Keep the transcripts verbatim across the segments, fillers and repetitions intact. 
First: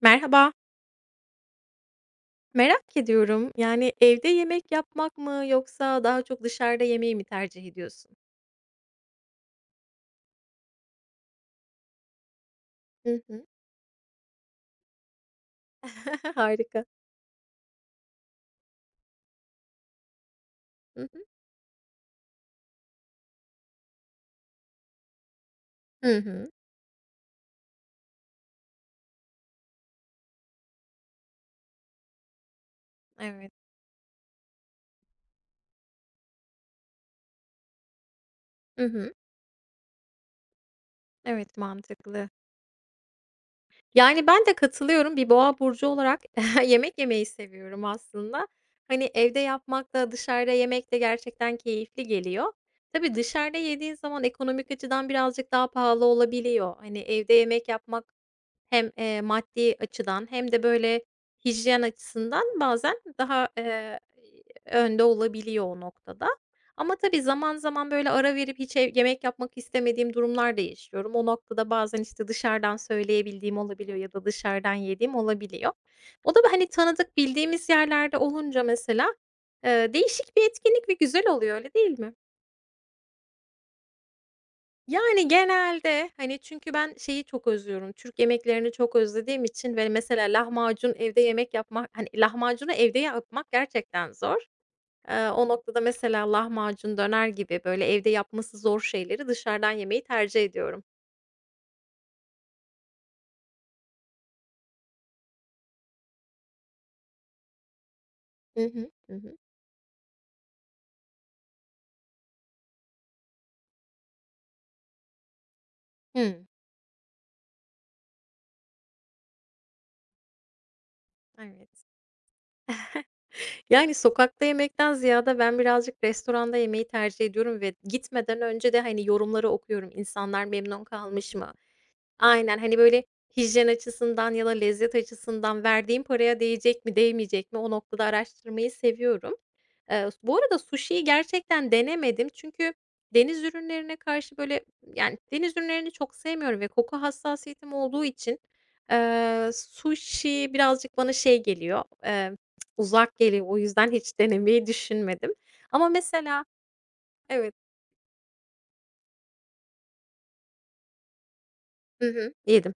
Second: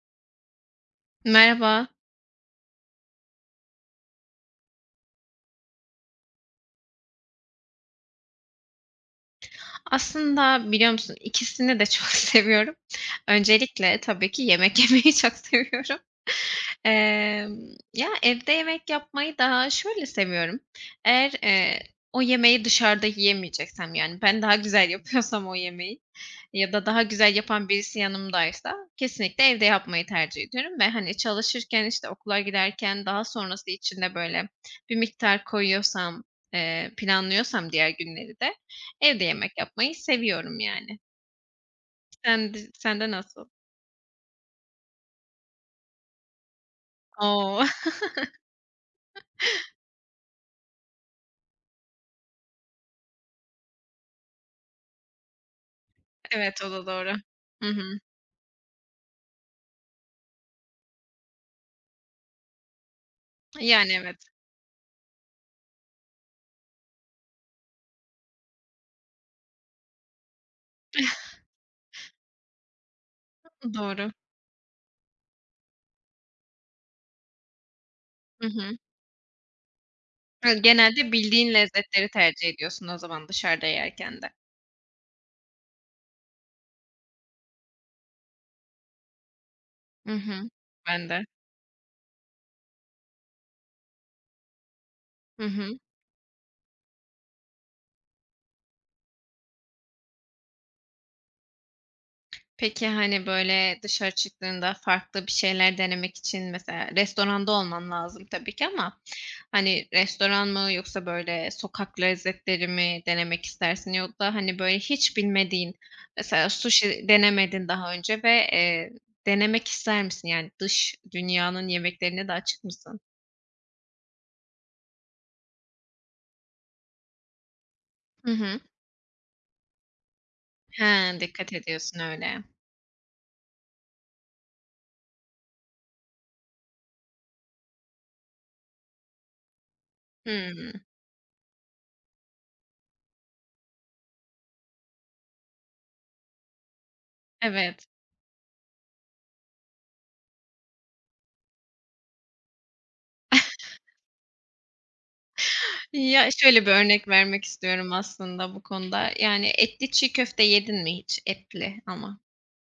Merhaba. Merhaba. Merak ediyorum. Yani evde yemek yapmak mı yoksa daha çok dışarıda yemeği mi tercih ediyorsun? Aslında biliyor musun ikisini de çok seviyorum. Hı hı. Öncelikle tabii ki yemek yemeyi çok seviyorum. Harika. Emm, ya, evde yemek yapmayı daha şöyle seviyorum. Hı hı. Eğer, eee, o yemeği dışarıda yiyemeyeceksem, yani, ben daha güzel yapıyorsam o yemeği Hı hı. ya da daha güzel yapan birisi yanımdaysa kesinlikle evde yapmayı tercih ediyorum ve, hani, çalışırken, işte, okula giderken daha Evet. sonrası içinde böyle, bir miktar koyuyorsam, eee, planlıyorsam diğer günleri de Hı hı. evde yemek yapmayı seviyorum, yani. Evet, mantıklı. Sen d sende nasıl? Yani, ben de katılıyorum. Bir boğa burcu olarak yemek yemeyi O! seviyorum aslında. Hani, evde yapmak da dışarıda yemek de gerçekten keyifli geliyor. Tabii dışarıda yediğin zaman ekonomik açıdan birazcık daha pahalı Evet, o olabiliyor. da Hani, doğru. evde Hı yemek hı. yapmak hem, eee, maddi açıdan hem de, böyle, hijyen açısından bazen daha, Yani, eee, evet. önde olabiliyor o noktada. Ama tabii zaman zaman, böyle, ara verip hiç ev yemek yapmak istemediğim durumlar da yaşıyorum. O noktada bazen, işte, dışarıdan söyleyebildiğim olabiliyor Doğru. ya da dışarıdan yediğim olabiliyor. O da, hani, tanıdık, bildiğimiz yerlerde Hı olunca hı. mesela, eee, değişik bir Ha, etkinlik ve genelde güzel bildiğin oluyor, öyle değil mi? lezzetleri Yani. tercih ediyorsun o zaman dışarıda yerken de. Yani, genelde, hani, çünkü ben şeyi çok özlüyorum, Türk yemeklerini çok özlediğim için ve Hı mesela hı. lahmacun Ben evde de. yemek yapmak, hani, lahmacunu evde yapmak gerçekten zor. Eee, Hı O hı. noktada mesela lahmacun, döner gibi böyle evde yapması zor şeyleri dışarıdan yemeyi tercih ediyorum. Peki, hani, böyle, dışarı çıktığında farklı bir şeyler denemek için mesela restoranda olman lazım tabii Hı ki hı. ama, Hı hı. hani, restoran mı yoksa, böyle, sokak lezzetleri mi denemek istersin? Yok da, hani, böyle, hiç bilmediğin Hımm. mesela sushi denemedin daha önce ve, eee, denemek ister misin? Yani dış dünyanın Evet. yemeklerine de açık mısın? Yani, sokakta yemekten ziyade ben birazcık restoranda yemeyi tercih ediyorum ve Hı gitmeden hı. önce de, hani, yorumları okuyorum. İnsanlar He, memnun kalmış dikkat mı? ediyorsun öyle. Aynen, hani, böyle hijyen açısından ya da lezzet açısından verdiğim paraya değecek mi, değmeyecek mi? O noktada araştırmayı seviyorum. Eee, bu arada Hımm. sushiyi gerçekten denemedim çünkü deniz ürünlerine karşı, böyle, yani, deniz ürünlerini çok sevmiyorum ve koku hassasiyetim Evet. olduğu için, eee, suşi birazcık bana şey geliyor, eee, uzak geliyor. O yüzden hiç denemeyi düşünmedim ama Ya, mesela. şöyle bir örnek vermek Evet. istiyorum aslında bu konuda. Yani, etli çiğ köfte yedin mi hiç? Etli Hı ama. hı. Yedim.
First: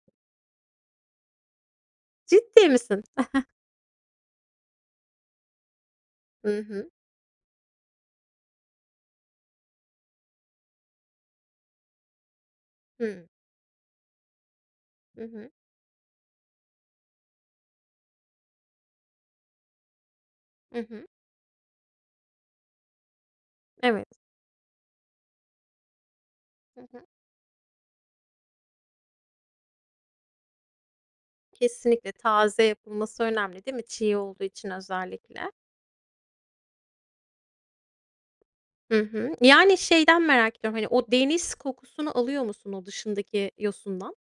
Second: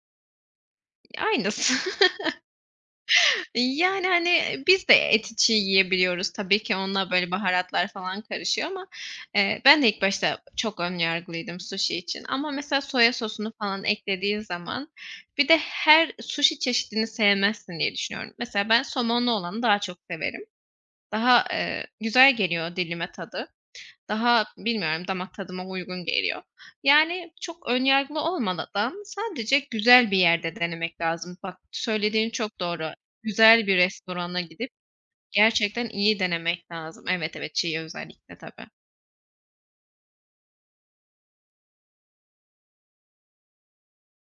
Aynısı. Ciddi misin? Yani, hani, biz de eti çiğ yiyebiliyoruz Hı tabii ki hı. onunla böyle baharatlar falan karışıyor ama, eee, ben de ilk başta çok ön yargılıydım suşi için ama mesela soya sosunu falan eklediğin zaman Hı bir hı. de her suşi çeşidini sevmezsin diye düşünüyorum. Mesela ben somonlu olanı daha çok severim. Hı hı. Daha, eee, güzel geliyor dilime tadı. Evet. Daha bilmiyorum damak tadıma uygun geliyor. Hı hı. Yani çok ön yargılı olmadan sadece güzel bir yerde denemek lazım. Bak Kesinlikle söylediğin çok taze doğru. yapılması önemli Güzel değil bir mi? Çiğ restorana olduğu için gidip özellikle. gerçekten iyi denemek lazım. Evet, evet, çiğ özellikle tabii. Hı hı. Yani, şeyden merak ediyorum, hani, o deniz kokusunu alıyor musun o dışındaki yosundan?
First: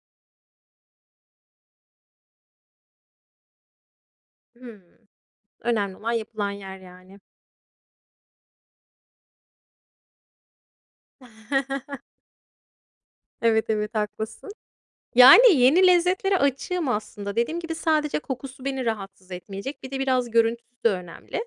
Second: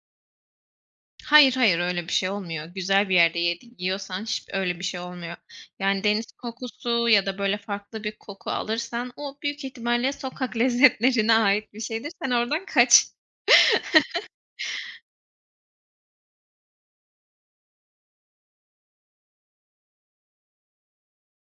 Hayır, hayır öyle bir şey olmuyor. Güzel bir yerde yedi yiyorsan hiç öyle bir şey Hımm. olmuyor. Önemli Yani olan deniz yapılan yer kokusu yani. ya da böyle farklı bir koku alırsan o büyük ihtimalle sokak lezzetlerine ait bir şeydir. Sen oradan kaç. Evet, evet, haklısın. Yani, yeni lezzetlere açığım aslında. Dediğim gibi sadece kokusu beni rahatsız etmeyecek. Bir de biraz görüntüsü de önemli.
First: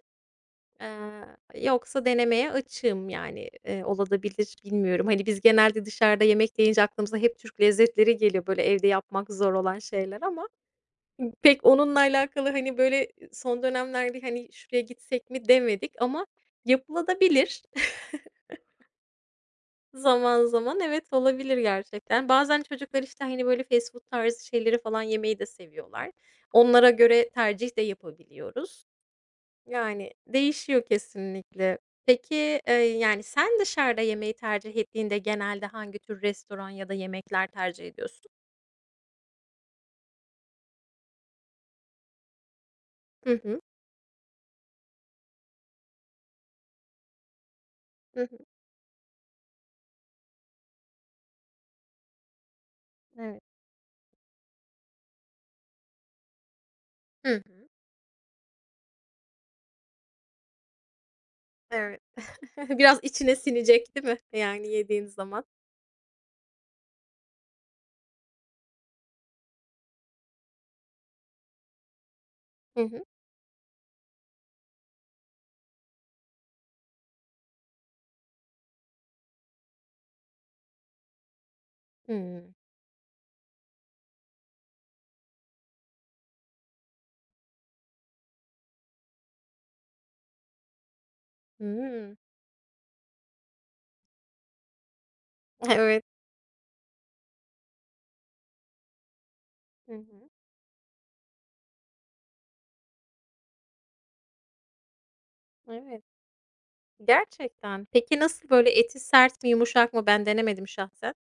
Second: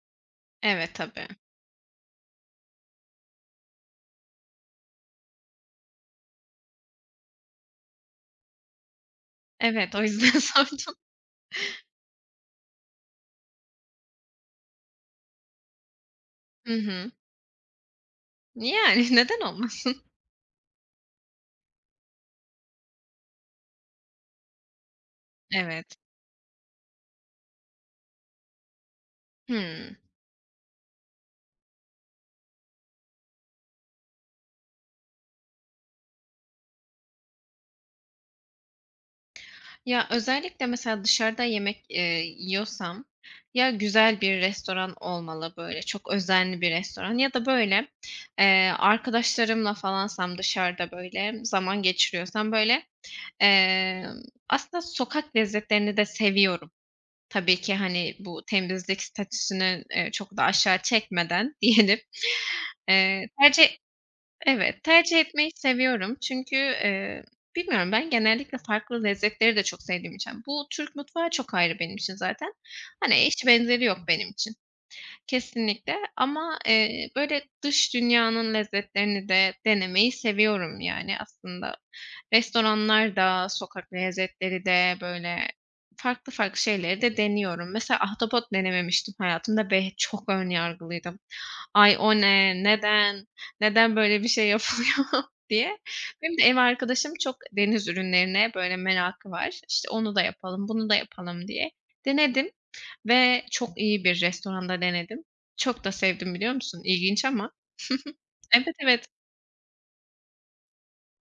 Evet, Eee, tabii. Yoksa denemeye açığım yani, eee, olabilir, bilmiyorum. Hani, biz genelde dışarıda yemek deyince aklımıza hep Türk lezzetleri geliyor, böyle, evde yapmak zor olan Evet, o şeyler yüzden ama sordum. pek onunla alakalı, hani, böyle, son dönemlerde, hani, şuraya gitsek mi demedik ama Hı hı. yapılabilir Yani, neden olmasın? zaman zaman. Evet, olabilir gerçekten. Bazen çocuklar, işte, hani, böyle, fast food tarzı şeyleri falan yemeyi de Evet. seviyorlar. Onlara göre tercih de yapabiliyoruz. Hımm. Yani, değişiyor kesinlikle. Peki, eee, yani, sen dışarıda yemeyi tercih ettiğinde genelde hangi tür restoran ya da yemekler tercih ediyorsun? Ya, özellikle mesela dışarıda yemek, eee, yiyorsam Hı hı. ya güzel bir restoran olmalı, böyle, çok özenli bir restoran ya da, böyle, Hı hı. eee, arkadaşlarımla falansam dışarıda, böyle, zaman geçiriyorsam, böyle, Evet. emm, aslında sokak lezzetlerini de seviyorum. Hı Tabii hı. ki, hani, bu temizlik statüsünü, eee, çok da aşağı çekmeden diyelim. Evet. Biraz Eee, içine tercih sinecek, değil mi? Yani Evet, yediğin tercih zaman. etmeyi seviyorum çünkü, eee, bilmiyorum ben genellikle farklı lezzetleri de çok sevdiğim için. Bu Türk mutfağı çok ayrı benim için zaten. Hı hı. Hani, eşi benzeri yok benim için. Kesinlikle ama, eee, böyle dış dünyanın lezzetlerini de denemeyi seviyorum yani aslında. Hımm. Restoranlar da, sokak lezzetleri de böyle farklı farklı şeyleri de deniyorum. Mesela ahtapot denememiştim hayatımda ve çok ön yargılıydım. "Ay, o Hımm. ne? Neden? Neden böyle bir şey yapılıyor?" diye. Evet. Benim de ev arkadaşım çok deniz ürünlerine böyle merakı var. İşte, Hı "Onu da hı. yapalım, bunu da yapalım." diye. Denedim ve çok iyi bir restoranda denedim çok da Evet. sevdim biliyor musun? İlginç ama. Gerçekten. Peki nasıl, böyle, Evet, eti evet. sert mi, yumuşak mı? Ben denemedim şahsen.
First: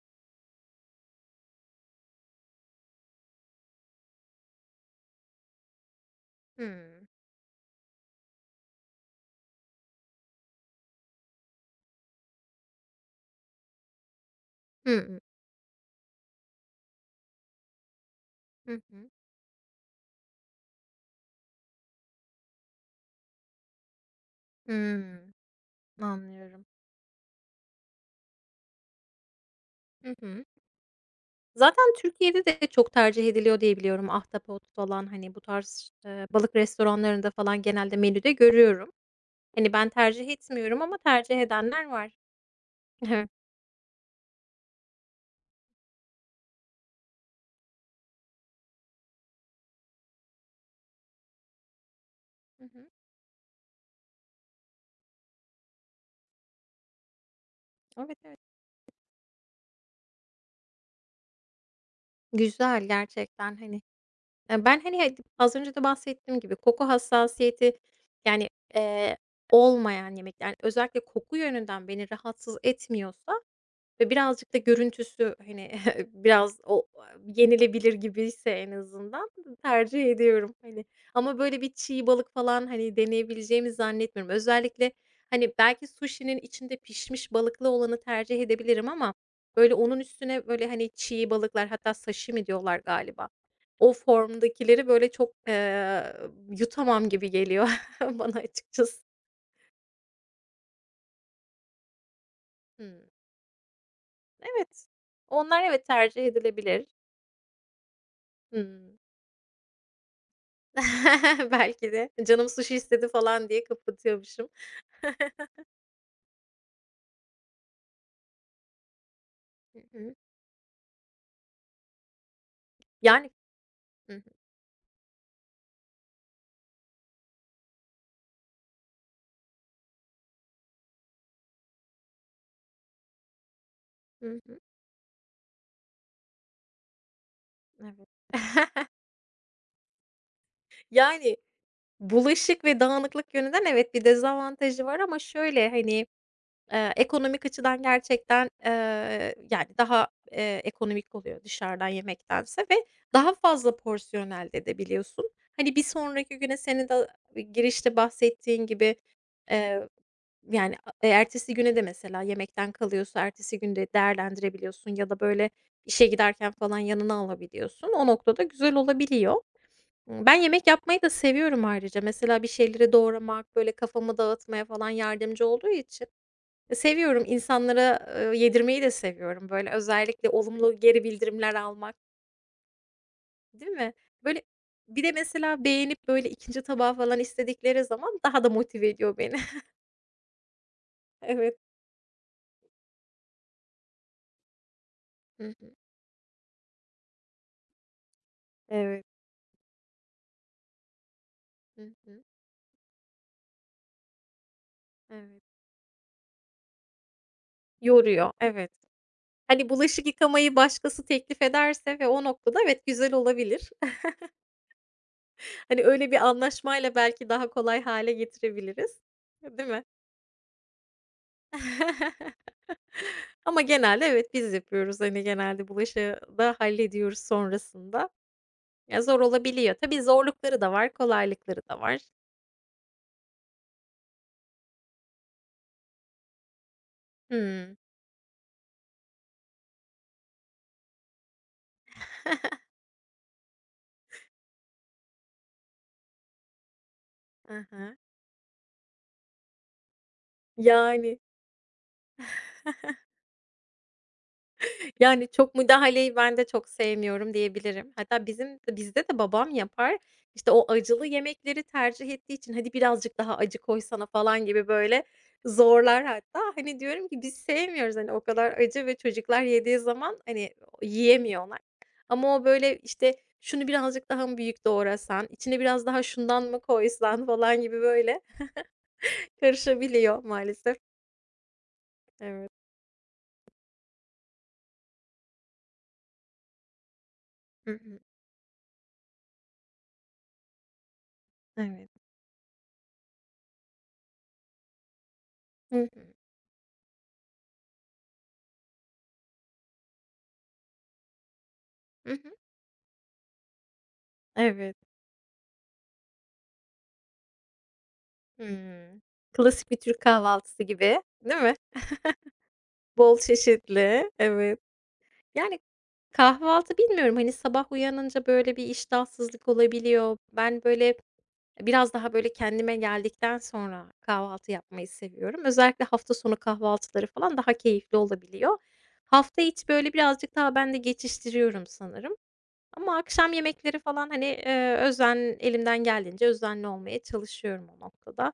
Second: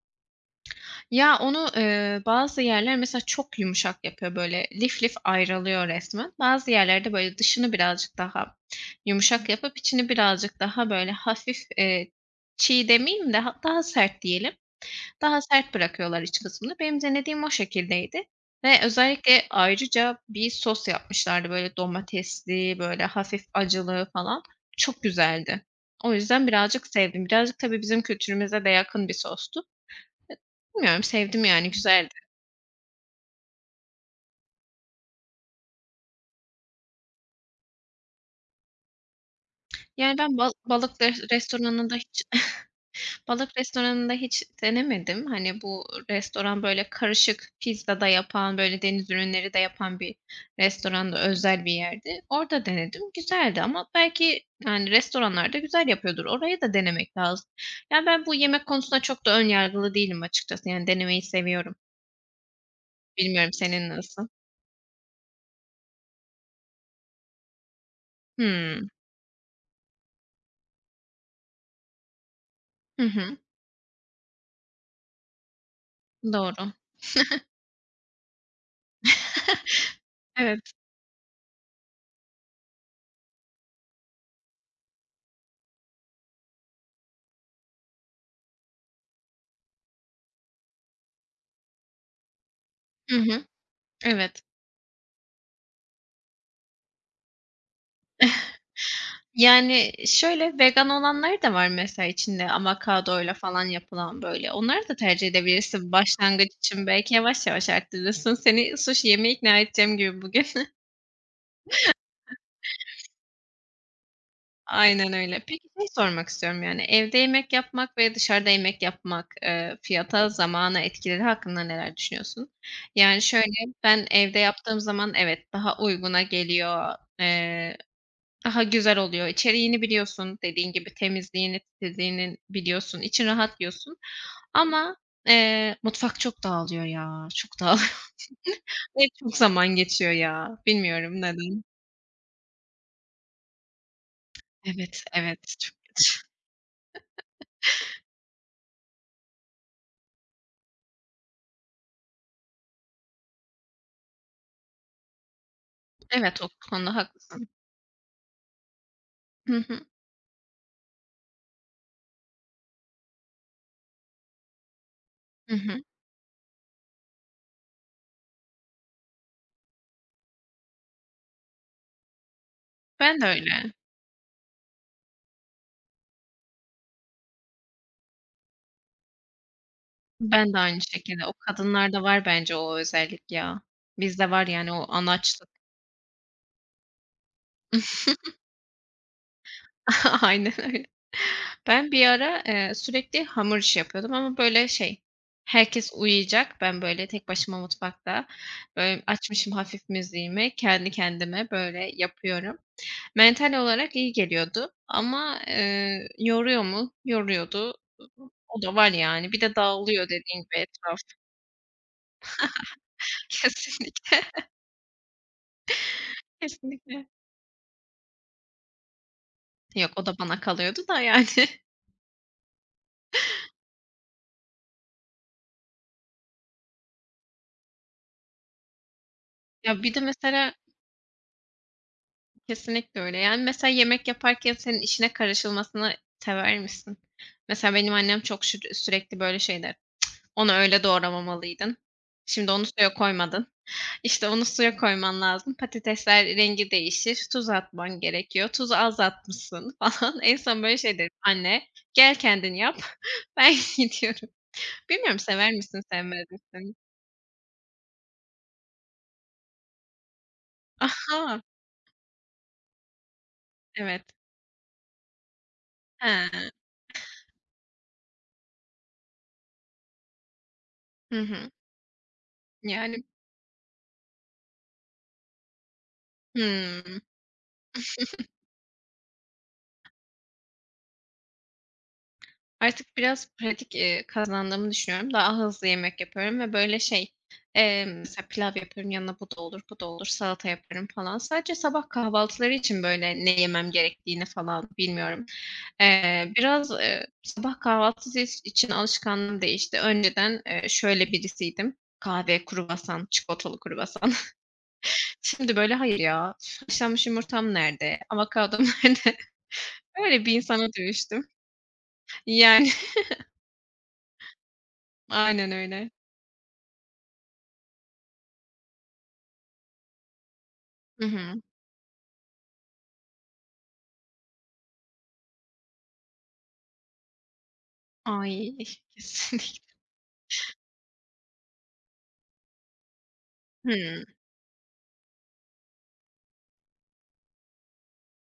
Ya, onu, eee, bazı yerler mesela çok yumuşak yapıyor, böyle lif lif ayrılıyor resmen. Bazı Hımm. yerlerde böyle dışını birazcık daha yumuşak yapıp içini birazcık daha böyle hafif, eee, çiğ demeyeyim de ha daha sert diyelim. Hımm. Daha sert bırakıyorlar iç kısmını. Benim denediğim o şekildeydi Hı ve hı. özellikle ayrıca bir sos yapmışlardı, böyle, domatesli, böyle, hafif acılı falan. Çok Hımm. güzeldi. O yüzden Anlıyorum. birazcık sevdim. Birazcık tabii bizim kültürümüze de yakın bir sostu. Hı hı. Bilmiyorum, sevdim yani, Zaten güzeldi. Türkiye'de de çok tercih ediliyor diye biliyorum. Ahtapot falan, hani, bu tarz, eee, balık restoranlarında falan genelde menüde görüyorum. Hani, ben Yani tercih ben bal etmiyorum ama balık res tercih edenler restoranında var. hiç Evet. Balık restoranında hiç denemedim. Hani, bu restoran, böyle, karışık pizza da yapan, böyle, deniz ürünleri de yapan bir restoranda, özel bir yerdi. Hı Orada hı. denedim, güzeldi ama belki, yani, restoranlarda güzel yapıyordur. Orayı da denemek lazım. Yani Evet, ben bu evet. yemek konusunda çok da ön yargılı değilim açıkçası. Yani, denemeyi seviyorum. Güzel Bilmiyorum gerçekten, hani senin nasıl? Eee, Ben, hani, he az önce de bahsettiğim gibi koku hassasiyeti, yani, Hımm. eee, olmayan yemekler, yani özellikle koku yönünden beni rahatsız Hı hı. etmiyorsa ve birazcık da görüntüsü, hani, biraz Doğru. o yenilebilir gibiyse en azından tercih ediyorum, Evet. hani. Ama böyle bir çiğ balık falan, hani, deneyebileceğimi zannetmiyorum. Özellikle, hani, belki sushi'nin içinde pişmiş balıklı olanı tercih edebilirim ama böyle onun üstüne böyle, hani, çiğ balıklar hatta sashimi diyorlar Hı galiba. hı. O Evet. formdakileri böyle çok, eee, yutamam gibi geliyor bana açıkçası. Yani, şöyle, vegan olanları da var mesela içinde Hımm. avokadoyla falan yapılan, böyle. Evet. Onları da tercih Onlar evet edebilirsin tercih başlangıç için. edilebilir. Belki yavaş yavaş arttırırsın. Seni Hımm. sushi yemeye ikna edeceğim gibi bugün. Belki de "E, canım sushi istedi falan diye kapatıyormuşum. Aynen öyle. Peki, şey sormak istiyorum, yani, evde yemek yapmak ve dışarıda yemek yapmak, eee, Hı hı. fiyata, zamana etkileri hakkında neler düşünüyorsun? Yani, Yani. şöyle, ben Hı hı. evde yaptığım zaman evet, daha uyguna geliyor. eee Daha güzel oluyor. İçeriğini biliyorsun, dediğin gibi temizliğini, titizliğini biliyorsun, için rahat diyorsun. Hı hı. Ama, eee, mutfak çok dağılıyor ya, çok Evet. dağılıyor ve çok zaman geçiyor ya. Bilmiyorum Yani, neden. bulaşık ve dağınıklık yönünden evet, bir dezavantajı var Evet, ama evet. şöyle, Çok hani, eee, ekonomik açıdan gerçekten, eee, yani, daha, eee, ekonomik oluyor dışarıdan yemektense ve daha fazla porsiyon elde edebiliyorsun. Hani, bir sonraki Evet, o güne senin konuda de haklısın. girişte bahsettiğin gibi. Hı hı. Yani, a e, ertesi güne de mesela yemekten kalıyorsa ertesi gün değerlendirebiliyorsun ya da, böyle, Hı hı. işe giderken falan yanına alabiliyorsun. O noktada güzel olabiliyor. Imm, ben yemek yapmayı da seviyorum ayrıca. Mesela bir şeyleri Ben de doğramak, böyle, öyle. kafamı dağıtmaya falan yardımcı olduğu için, e, seviyorum. İnsanlara, ııı, yedirmeyi de seviyorum. Böyle, özellikle Ben de olumlu aynı geri şekilde. O bildirimler almak, kadınlarda var bence o özellik ya. değil mi? Bizde Böyle, var yani o bir de anaçlık. mesela beğenip, böyle, ikinci tabağı falan istedikleri zaman daha da motive ediyor beni. Aynen öyle. Evet. Ben bir ara, eee, sürekli hamur işi yapıyordum ama böyle şey, Hı hı. herkes uyuyacak. Ben böyle tek başıma mutfakta, böyle Evet. açmışım hafif müziğimi, kendi kendime Hı böyle hı. yapıyorum. Mental olarak iyi geliyordu ama, Evet. eee, yoruyor mu? Yoruyordu. Yoruyor, O evet. da var yani. Bir de Hani, dağılıyor bulaşık dediğin gibi yıkamayı etraf. başkası teklif ederse ve o noktada evet, güzel olabilir. Kesinlikle, Hani, öyle bir anlaşmayla kesinlikle. belki daha kolay hale getirebiliriz, değil mi? Yok, o da bana kalıyordu da yani. Ama genelde evet, biz yapıyoruz. Hani, genelde bulaşığı da hallediyoruz sonrasında. Ya, zor olabiliyor. Ya bir de Tabii mesela zorlukları da var, kolaylıkları da var. kesinlikle öyle. Yani, mesela yemek yaparken senin işine karışılmasını sever misin? Mesela Hımm. benim annem çok şür sürekli böyle şeyler. "Onu öyle doğramamalıydın. Şimdi onu suya koymadın. İşte, onu suya koyman lazım. Patatesler rengi değişir. Tuz Hı. atman gerekiyor. Tuzu az atmışsın." falan. En son böyle şey derim. Yani. "Anne, gel kendin yap. Ben gidiyorum." Bilmiyorum Yani, sever çok misin, müdahaleyi sevmez ben de çok misin? sevmiyorum diyebilirim. Hatta bizim bizde de babam yapar. İşte, o acılı Aha! yemekleri tercih ettiği için, "Hadi birazcık daha acı Evet. koysana." falan gibi, böyle, zorlar hatta. He. Hani, diyorum ki biz sevmiyoruz, hani, o kadar acı ve çocuklar yediği zaman, hani, Hı hı. yiyemiyorlar. Ama o, böyle, Yani. işte, "Şunu birazcık daha mı büyük doğrasan, içine biraz daha şundan mı Hımm. koysan?" falan gibi, böyle, karışabiliyor maalesef. Evet. Artık biraz pratik, eee, kazandığımı düşünüyorum. Daha hızlı yemek yapıyorum ve böyle şey, Hı eee, hı. mesela pilav yapıyorum, yanına bu da olur, bu da olur, salata yaparım falan. Sadece sabah Evet. kahvaltıları için böyle ne yemem gerektiğini falan bilmiyorum. Hı hı. Eee, biraz, eee, sabah kahvaltısı iç için alışkanlığım değişti. Önceden, eee, şöyle birisiydim: Hı hı. kahve, kruvasan, çikolatalı kruvasan. Evet. Şimdi böyle hayır ya, haşlanmış yumurtam nerede, avokadom Hımm. nerede? Klasik bir Türk Öyle bir kahvaltısı insana gibi, dönüştüm. değil mi? Yani, Bol çeşitli, evet. aynen Yani, öyle. kahvaltı bilmiyorum, hani, sabah uyanınca, böyle, bir iştahsızlık olabiliyor. Ben, böyle, Hı hı. biraz daha, böyle, kendime geldikten sonra kahvaltı yapmayı seviyorum. Özellikle hafta sonu kahvaltıları falan daha keyifli Ay, olabiliyor. Hafta kesinlikle. içi, böyle, birazcık daha ben de geçiştiriyorum sanırım ama akşam yemekleri Hımm. falan, hani, eee, özen elimden geldiğince özenli olmaya çalışıyorum o noktada.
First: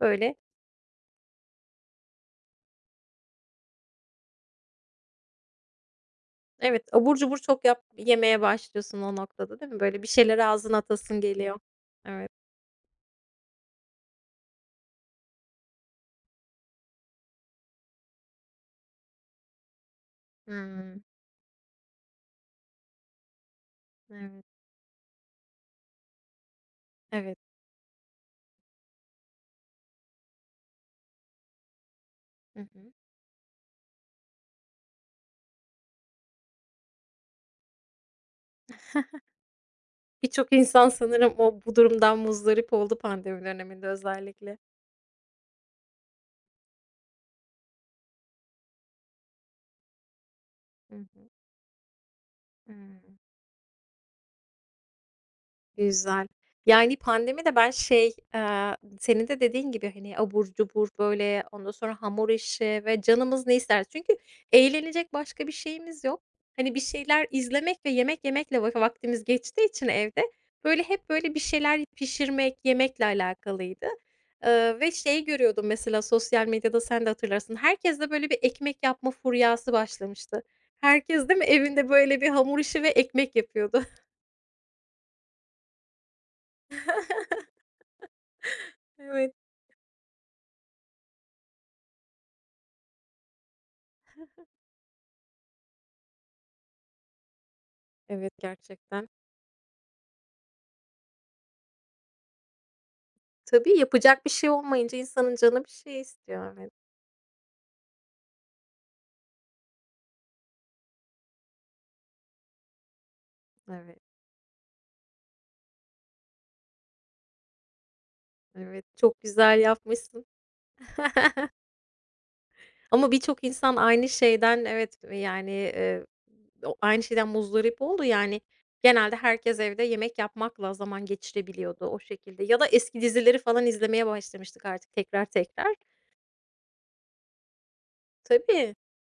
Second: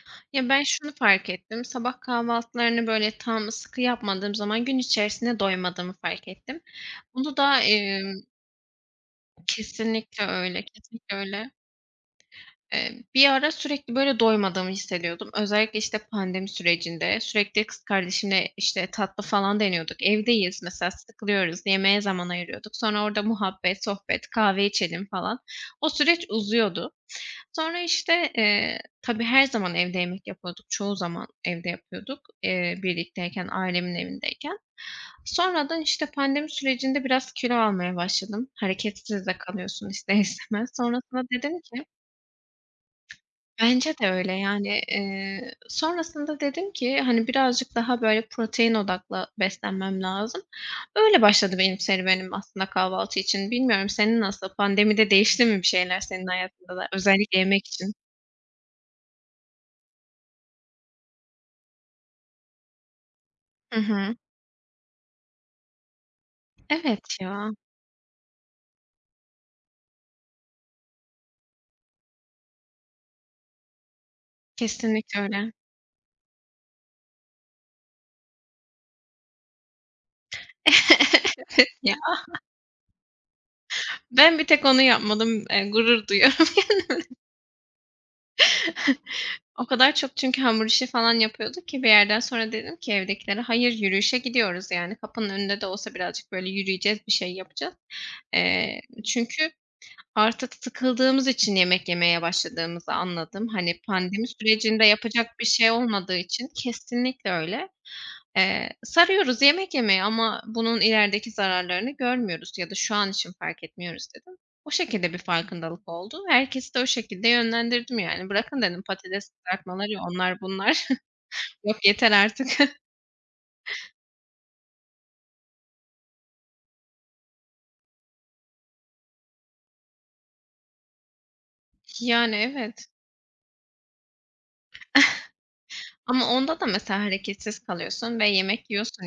Böyle. Ya, ben şunu fark ettim, sabah kahvaltılarını, böyle, tam sıkı yapmadığım zaman gün içerisinde doymadığımı fark ettim. Evet, abur Bunu cubur da, çok yap emm yemeye başlıyorsun o noktada, değil mi? Böyle bir Kesinlikle şeyleri öyle, ağzına kesinlikle atasın öyle. geliyor. Evet. Eee, bir ara sürekli, böyle, doymadığımı hissediyordum. Özellikle, işte, pandemi sürecinde sürekli kız kardeşimle, işte, tatlı falan deniyorduk. Evdeyiz mesela, Hımm. sıkılıyoruz, yemeğe zaman ayırıyorduk. Sonra orada muhabbet, sohbet, Evet, kahve içelim falan. O süreç uzuyordu. evet. Sonra, işte, eee, tabii her zaman evde yemek yapıyorduk. Çoğu zaman evde yapıyorduk, Hı eee, hı. birlikteyken, ailemin evindeyken. Sonradan, işte, pandemi sürecinde biraz kilo almaya başladım. Hareketsiz de kalıyorsun ister Birçok istemez. insan Sonrasında sanırım dedim o bu ki. durumdan muzdarip oldu pandemi döneminde Bence de öyle, özellikle. yani, eee, sonrasında dedim ki, hani, birazcık daha, böyle, protein odaklı beslenmem lazım. Hı Öyle hı. başladı benim serüvenim aslında Hıı. kahvaltı için. Bilmiyorum senin nasıl? Pandemide değişti mi bir şeyler senin Güzel. hayatında da Yani, özellikle pandemi de yemek ben için? şey, eee, senin de dediğin gibi, hani, abur cubur, böyle, ondan sonra hamur işi ve canımız ne Hı ister hı. çünkü eğlenecek başka bir şeyimiz yok. Hani, bir Evet şeyler ya, izlemek ve yemek yemekle va vaktimiz geçtiği için evde, böyle, hep, böyle, bir şeyler pişirmek, yemekle alakalıydı. Eee, ve kesinlikle şeyi öyle. görüyordum mesela sosyal medyada, sen de hatırlarsın, herkes de böyle, bir ekmek yapma furyası başlamıştı. Herkes, değil mi, evinde, Ya, böyle, bir hamur işi ve ekmek yapıyordu. ben bir tek onu yapmadım, eee, gurur duyuyorum. Evet. O kadar çok çünkü hamur işi falan yapıyorduk ki bir yerden sonra dedim ki evdekilere, "Hayır, yürüyüşe gidiyoruz." yani. Kapının önünde de olsa birazcık böyle yürüyeceğiz, bir şey yapacağız. Evet, Eee, gerçekten. çünkü artık sıkıldığımız için yemek yemeye başladığımızı anladım. Tabii, Hani, yapacak pandemi bir şey sürecinde olmayınca yapacak insanın bir canı bir şey şey olmadığı için istiyor. Evet, kesinlikle öyle. Eee, sarıyoruz yemek yemeye ama bunun ilerideki zararlarını görmüyoruz ya da şu an için fark evet, etmiyoruz dedim. O şekilde bir farkındalık oldu. Herkesi de o şekilde yönlendirdim yani. Bırakın dedim evet. Çok patates güzel kızartmaları, yapmışsın. onlar bunlar. Yok yeter artık. Ama birçok insan aynı şeyden evet, yani, eee, o aynı şeyden muzdarip oldu. Yani, genelde herkes evde yemek yapmakla zaman geçirebiliyordu o Yani şekilde ya da evet. eski dizileri falan izlemeye başlamıştık artık tekrar tekrar. Ama onda da mesela hareketsiz kalıyorsun ve yemek Tabii. yiyorsun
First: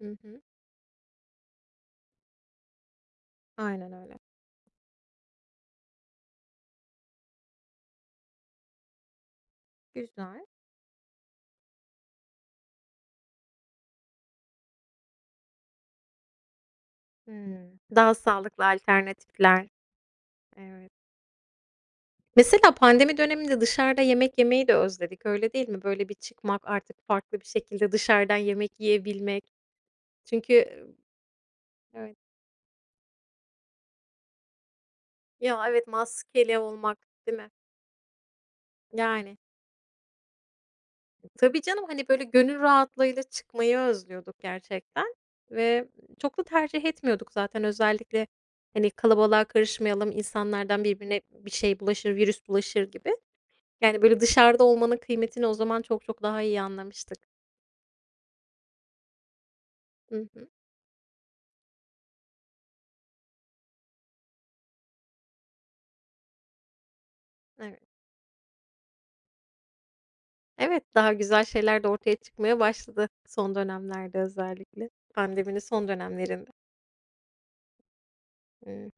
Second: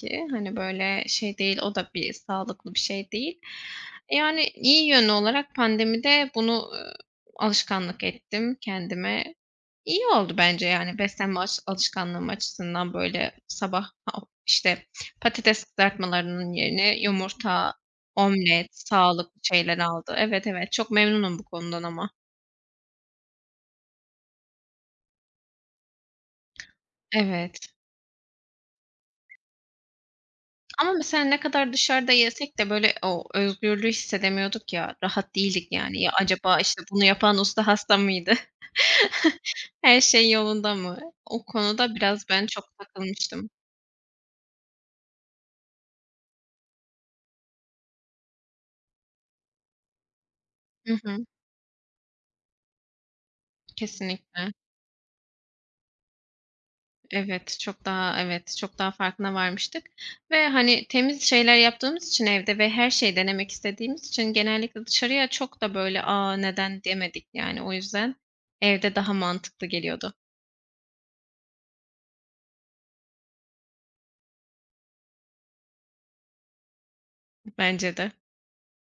Hı hı. Hani böyle şey değil, o da bir sağlıklı bir şey değil. Aynen öyle. Yani iyi yönü olarak pandemide bunu, eee, alışkanlık ettim kendime. İyi oldu Güzel. bence, yani, beslenme aş alışkanlığım açısından, böyle, sabah, a işte, patates kızartmalarının yerine yumurta, Hımm. Daha sağlıklı omlet, sağlıklı alternatifler. şeyler aldı. Evet, evet, çok Evet. memnunum bu konudan ama. Mesela pandemi döneminde dışarıda yemek yemeyi de özledik, öyle değil mi? Böyle bir çıkmak, artık farklı bir Evet. şekilde dışarıdan yemek yiyebilmek. Çünkü, eee, Ama mesela ne kadar dışarıda evet, yesek de, böyle, o özgürlüğü hissedemiyorduk ya, rahat değildik, ya, evet, yani. Ya, acaba, maskeli işte, olmak, bunu değil yapan mi? usta hasta mıydı? Yani, Her şey yolunda mı? O tabii canım, konuda hani, böyle biraz ben gönül çok rahatlığıyla takılmıştım. çıkmayı özlüyorduk gerçekten ve çok da tercih etmiyorduk zaten. Özellikle, hani, kalabalığa karışmayalım, insanlardan Hı hı. birbirine bir şey bulaşır, virüs bulaşır gibi. Yani, böyle Kesinlikle. dışarıda olmanın kıymetini o zaman çok çok daha iyi anlamıştık. Evet, çok daha evet, çok daha farkına varmıştık Hı ve, hı. hani, temiz şeyler yaptığımız için evde ve her şeyi denemek istediğimiz için genellikle dışarıya çok da, böyle, "A, neden?" demedik, yani. O Evet. yüzden evde daha mantıklı geliyordu Evet, daha güzel şeyler de ortaya çıkmaya başladı son dönemlerde özellikle. Pandeminin son dönemlerinde. bence de. Hı